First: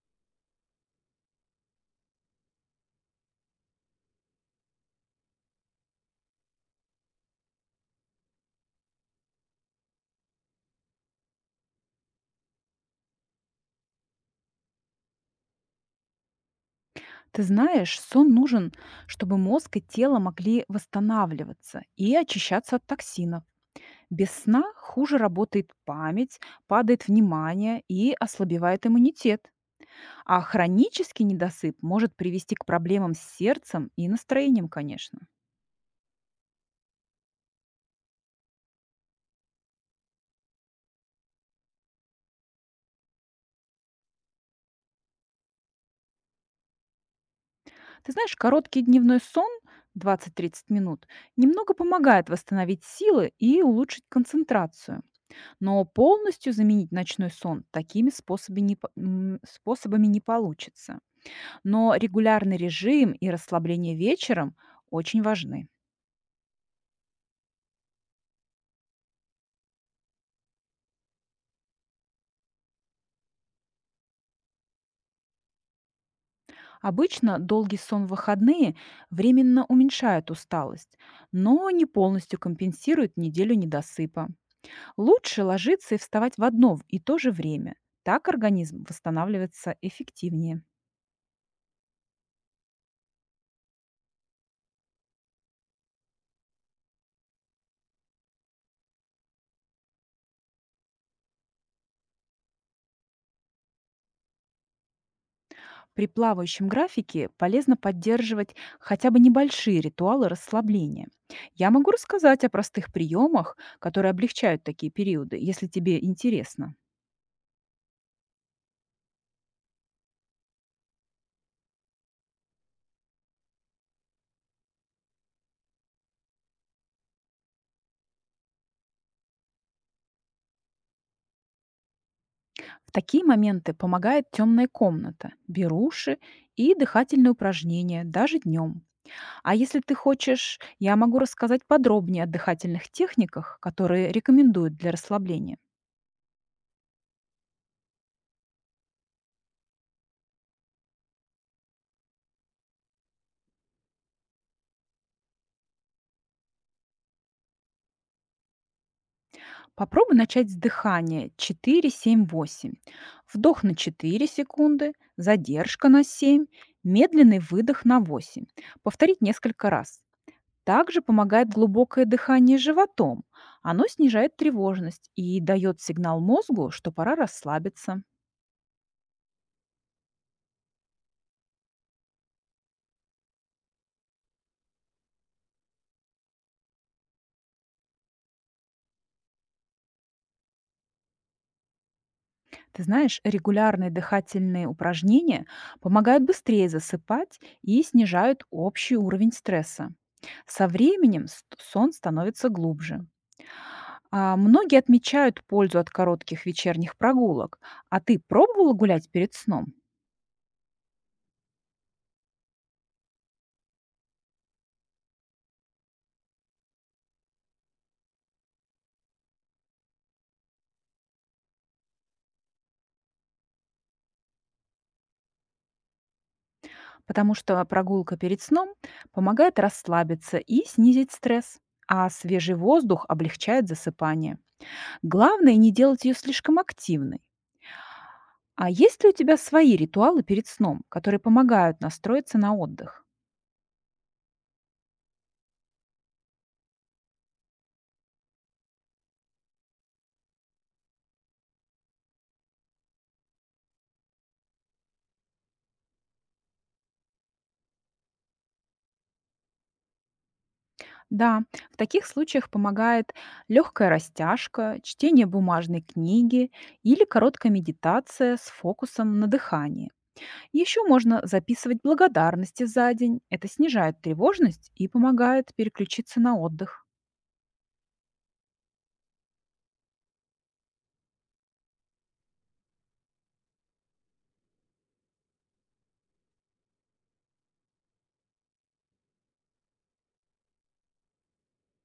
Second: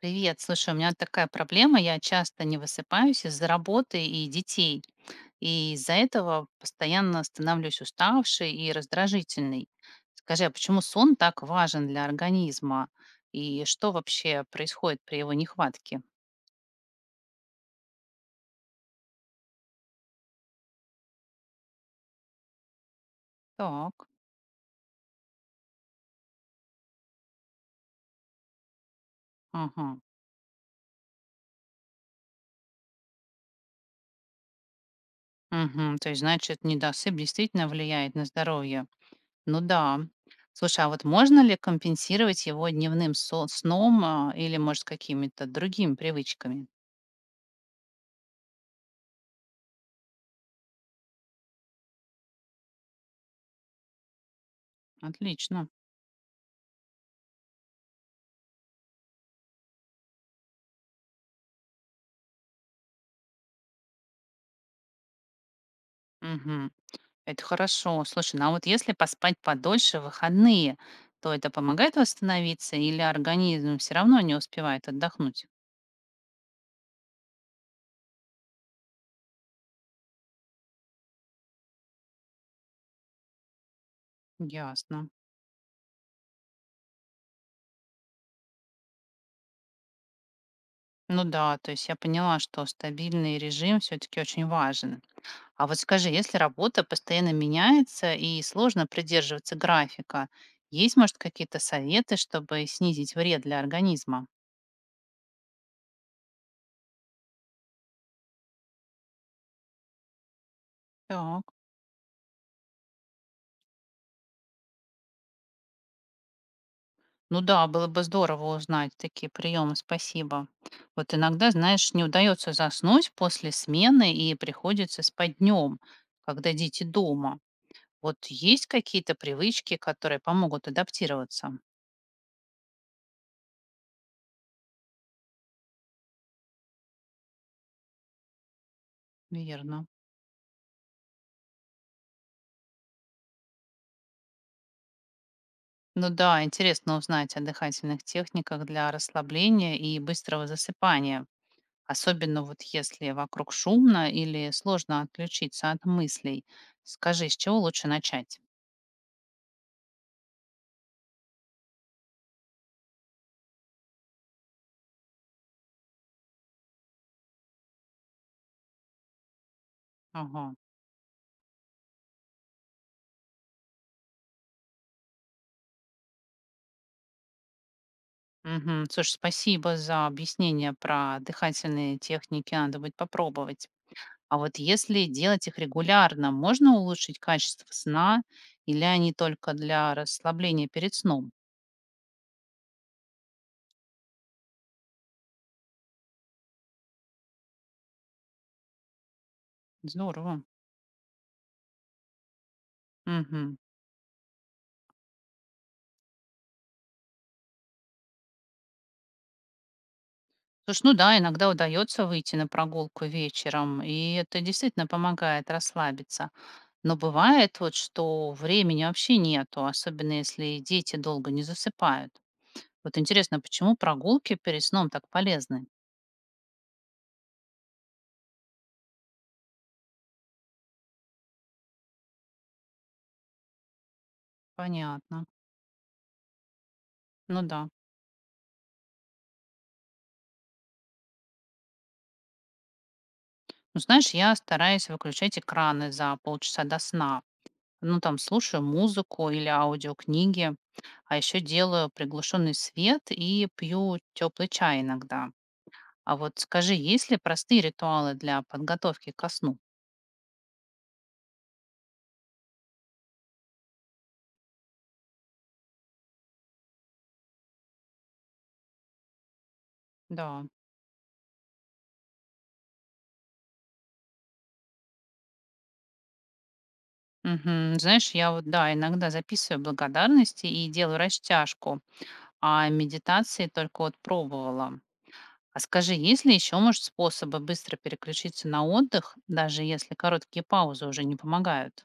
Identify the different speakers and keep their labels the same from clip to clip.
Speaker 1: Привет, слушай, у меня такая проблема, я часто не высыпаюсь из-за работы и детей, и из-за этого постоянно становлюсь уставшей и раздражительной. Скажи, а почему сон так важен для организма, и что вообще происходит при его нехватке?
Speaker 2: Ты знаешь, сон нужен, чтобы мозг и тело могли восстанавливаться и очищаться от токсинов.
Speaker 1: Так,
Speaker 2: Без сна хуже работает память, падает внимание и ослабевает иммунитет.
Speaker 1: ага,
Speaker 2: А хронический недосып может привести к проблемам с сердцем и настроением, конечно.
Speaker 1: мгм, то есть, значит, недосып действительно влияет на здоровье. Ну да. Слушай, а вот можно ли компенсировать его дневным сном а, или, может, какими-то другими привычками?
Speaker 2: Ты знаешь, короткий дневной сон 20–30 минут немного помогает восстановить силы и улучшить концентрацию.
Speaker 1: Отлично.
Speaker 2: Но полностью заменить ночной сон такими способами не, по- м, способами не получится. Но регулярный режим и расслабление вечером очень важны.
Speaker 1: Мгм. Это хорошо. Слушай, ну а вот если поспать подольше в выходные, то это помогает восстановиться или организм все равно не успевает отдохнуть?
Speaker 2: Обычно долгий сон в выходные временно уменьшает усталость, но не полностью компенсирует неделю недосыпа.
Speaker 1: Ясно.
Speaker 2: Лучше ложиться и вставать в одно и то же время. Так организм восстанавливается эффективнее.
Speaker 1: Ну да, то есть я поняла, что стабильный режим все-таки очень важен. А вот скажи, если работа постоянно меняется и сложно придерживаться графика, есть, может, какие-то советы, чтобы снизить вред для организма?
Speaker 2: При плавающем графике полезно поддерживать хотя бы небольшие ритуалы расслабления.
Speaker 1: Так.
Speaker 2: Я могу рассказать о простых приемах, которые облегчают такие периоды, если тебе интересно.
Speaker 1: Ну да, было бы здорово узнать такие приемы, спасибо. Вот иногда, знаешь, не удается заснуть после смены и приходится спать днем, когда дети дома. Вот есть какие-то привычки, которые помогут адаптироваться?
Speaker 2: В такие моменты помогает темная комната, беруши и дыхательные упражнения даже днем. А если
Speaker 1: Верно.
Speaker 2: ты хочешь, я могу рассказать подробнее о дыхательных техниках, которые рекомендуют для расслабления.
Speaker 1: Ну да, интересно узнать о дыхательных техниках для расслабления и быстрого засыпания. Особенно вот если вокруг шумно или сложно отключиться от мыслей. Скажи, с чего лучше начать?
Speaker 2: Попробуй начать с дыхания 4-7-8. Вдох на 4 секунды, задержка на 7, медленный выдох на 8. Повторить несколько раз.
Speaker 1: Ага.
Speaker 2: Также помогает глубокое дыхание животом. Оно снижает тревожность и дает сигнал мозгу, что пора расслабиться.
Speaker 1: Мгм. Слушай, спасибо за объяснение про дыхательные техники, надо будет попробовать. А вот если делать их регулярно, можно улучшить качество сна или они только для расслабления перед сном?
Speaker 2: Ты знаешь, регулярные дыхательные упражнения помогают быстрее засыпать и снижают общий уровень стресса.
Speaker 1: Здорово.
Speaker 2: Со временем сон становится глубже.
Speaker 1: Мгм.
Speaker 2: Многие отмечают пользу от коротких вечерних прогулок. А ты пробовала гулять перед сном?
Speaker 1: Слушай, ну да, иногда удается выйти на прогулку вечером, и это действительно помогает расслабиться. Но бывает вот, что времени вообще нету, особенно если дети долго не засыпают. Вот интересно, почему прогулки перед сном так полезны?
Speaker 2: Потому что прогулка перед сном помогает расслабиться и снизить стресс, а свежий воздух облегчает засыпание.
Speaker 1: Понятно.
Speaker 2: Главное не делать ее слишком активной.
Speaker 1: Ну да.
Speaker 2: А есть ли у тебя свои ритуалы перед сном, которые помогают настроиться на отдых?
Speaker 1: Ну, знаешь, я стараюсь выключать экраны за полчаса до сна. Ну, там слушаю музыку или аудиокниги, а еще делаю приглушенный свет и пью теплый чай иногда. А вот скажи, есть ли простые ритуалы для подготовки ко сну?
Speaker 2: Да, в таких случаях помогает легкая растяжка, чтение бумажной книги или короткая медитация с фокусом на дыхании.
Speaker 1: Да.
Speaker 2: Еще можно записывать благодарности за день. Это снижает тревожность и помогает переключиться на отдых.
Speaker 1: Мгм. Знаешь, я вот, да, иногда записываю благодарности и делаю растяжку, а медитации только вот пробовала. А скажи, есть ли еще, может, способы быстро переключиться на отдых, даже если короткие паузы уже не помогают?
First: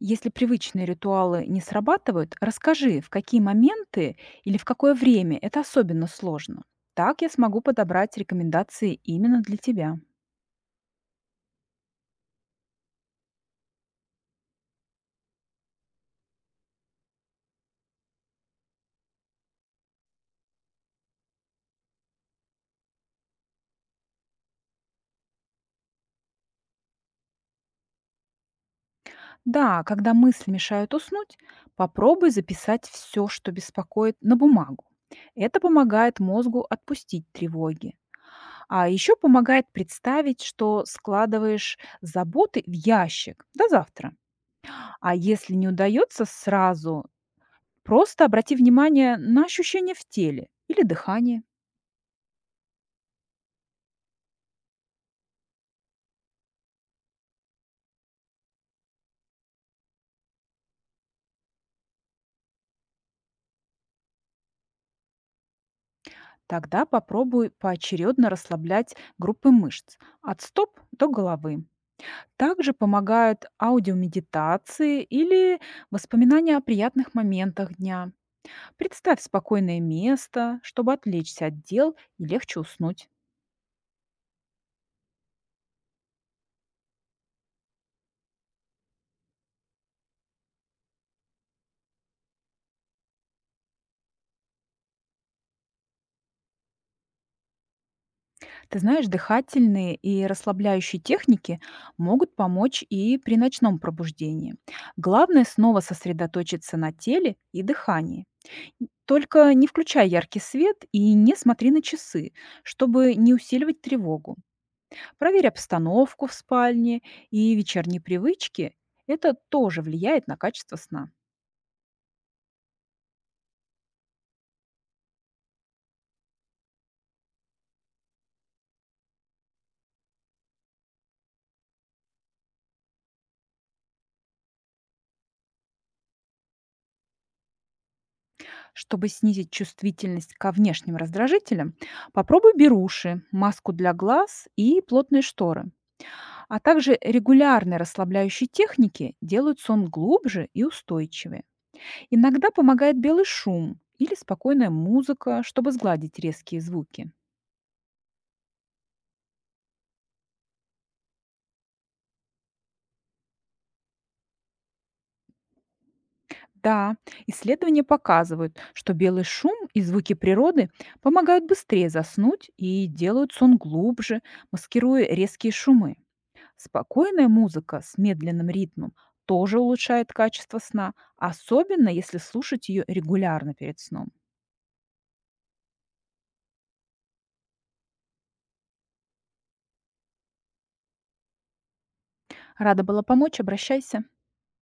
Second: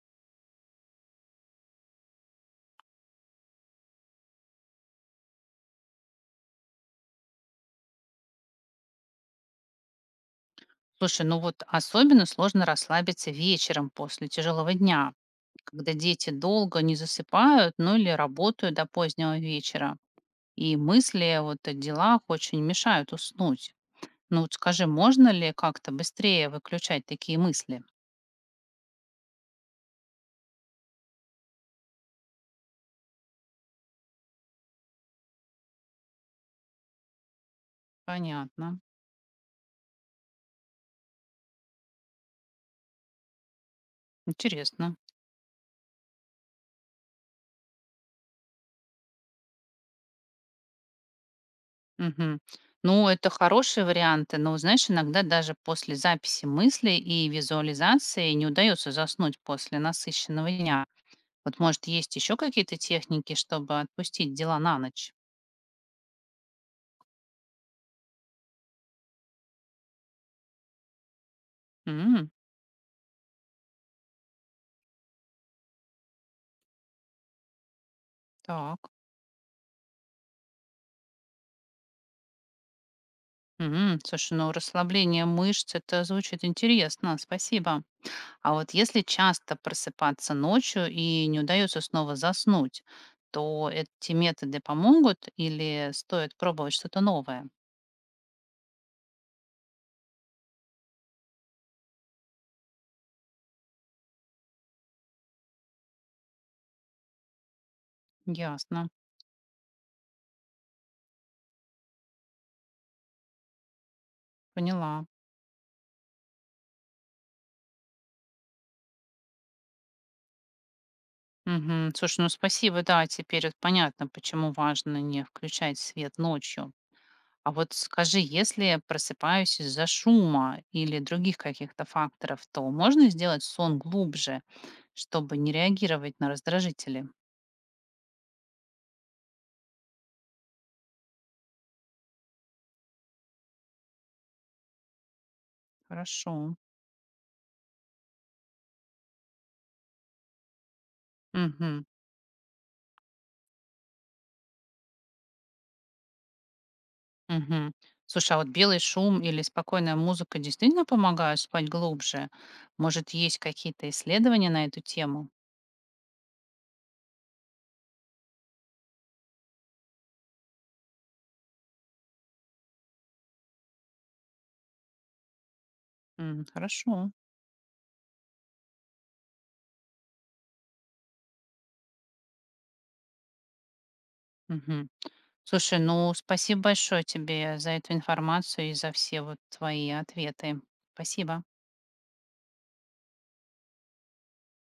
Speaker 2: Если привычные ритуалы не срабатывают, расскажи, в какие моменты или в какое время это особенно сложно. Так я смогу подобрать рекомендации именно для тебя.
Speaker 1: Слушай, ну вот особенно сложно расслабиться вечером после тяжелого дня, когда дети долго не засыпают, ну или работают до позднего вечера, и мысли вот о делах очень мешают уснуть. Ну вот скажи, можно ли как-то быстрее выключать такие мысли?
Speaker 2: Да, когда мысли мешают уснуть, попробуй записать все, что беспокоит, на бумагу. Это помогает мозгу отпустить тревоги.
Speaker 1: Понятно.
Speaker 2: А еще помогает представить, что складываешь заботы в ящик до завтра.
Speaker 1: Интересно.
Speaker 2: А если не удается сразу, просто обрати внимание на ощущения в теле или дыхание.
Speaker 1: Мгм. Ну, это хорошие варианты, но, знаешь, иногда даже после записи мыслей и визуализации не удается заснуть после насыщенного дня. Вот, может, есть еще какие-то техники, чтобы отпустить дела на ночь?
Speaker 2: Тогда попробуй поочередно расслаблять группы мышц от стоп до головы.
Speaker 1: М,
Speaker 2: Также помогают аудиомедитации или воспоминания о приятных моментах дня.
Speaker 1: так.
Speaker 2: Представь спокойное место, чтобы отвлечься от дел и легче уснуть.
Speaker 1: Мгм. Слушай, ну расслабление мышц, это звучит интересно, спасибо. А вот если часто просыпаться ночью и не удается снова заснуть, то эти методы помогут или стоит пробовать что-то новое?
Speaker 2: Ты знаешь, дыхательные и расслабляющие техники могут помочь и при ночном пробуждении. Главное снова сосредоточиться на теле и дыхании.
Speaker 1: Ясно,
Speaker 2: Только не включай яркий свет и не смотри на часы, чтобы не усиливать тревогу.
Speaker 1: поняла.
Speaker 2: Проверь обстановку в спальне и вечерние привычки. Это тоже влияет на качество сна.
Speaker 1: Мгм. Слушай, ну спасибо, да, теперь вот понятно, почему важно не включать свет ночью. А вот скажи, если я просыпаюсь из-за шума или других каких-то факторов, то можно сделать сон глубже, чтобы не реагировать на раздражители?
Speaker 2: Чтобы снизить чувствительность ко внешним раздражителям, попробуй беруши, маску для глаз и плотные шторы.
Speaker 1: Хорошо.
Speaker 2: А также регулярные расслабляющие техники делают сон глубже и устойчивее.
Speaker 1: Мгм.
Speaker 2: Иногда помогает белый шум или спокойная музыка, чтобы сгладить резкие звуки.
Speaker 1: Мгм. Слушай, а вот белый шум или спокойная музыка действительно помогают спать глубже? Может, есть какие-то исследования на эту тему?
Speaker 2: Да, исследования показывают, что белый шум и звуки природы помогают быстрее заснуть и делают сон глубже, маскируя резкие шумы.
Speaker 1: М, хорошо.
Speaker 2: Спокойная музыка с медленным ритмом тоже улучшает качество сна, особенно если слушать ее регулярно перед сном.
Speaker 1: Мгм. Слушай, ну, спасибо большое тебе за эту информацию и за все вот твои ответы. Спасибо.
Speaker 2: Рада была помочь, обращайся.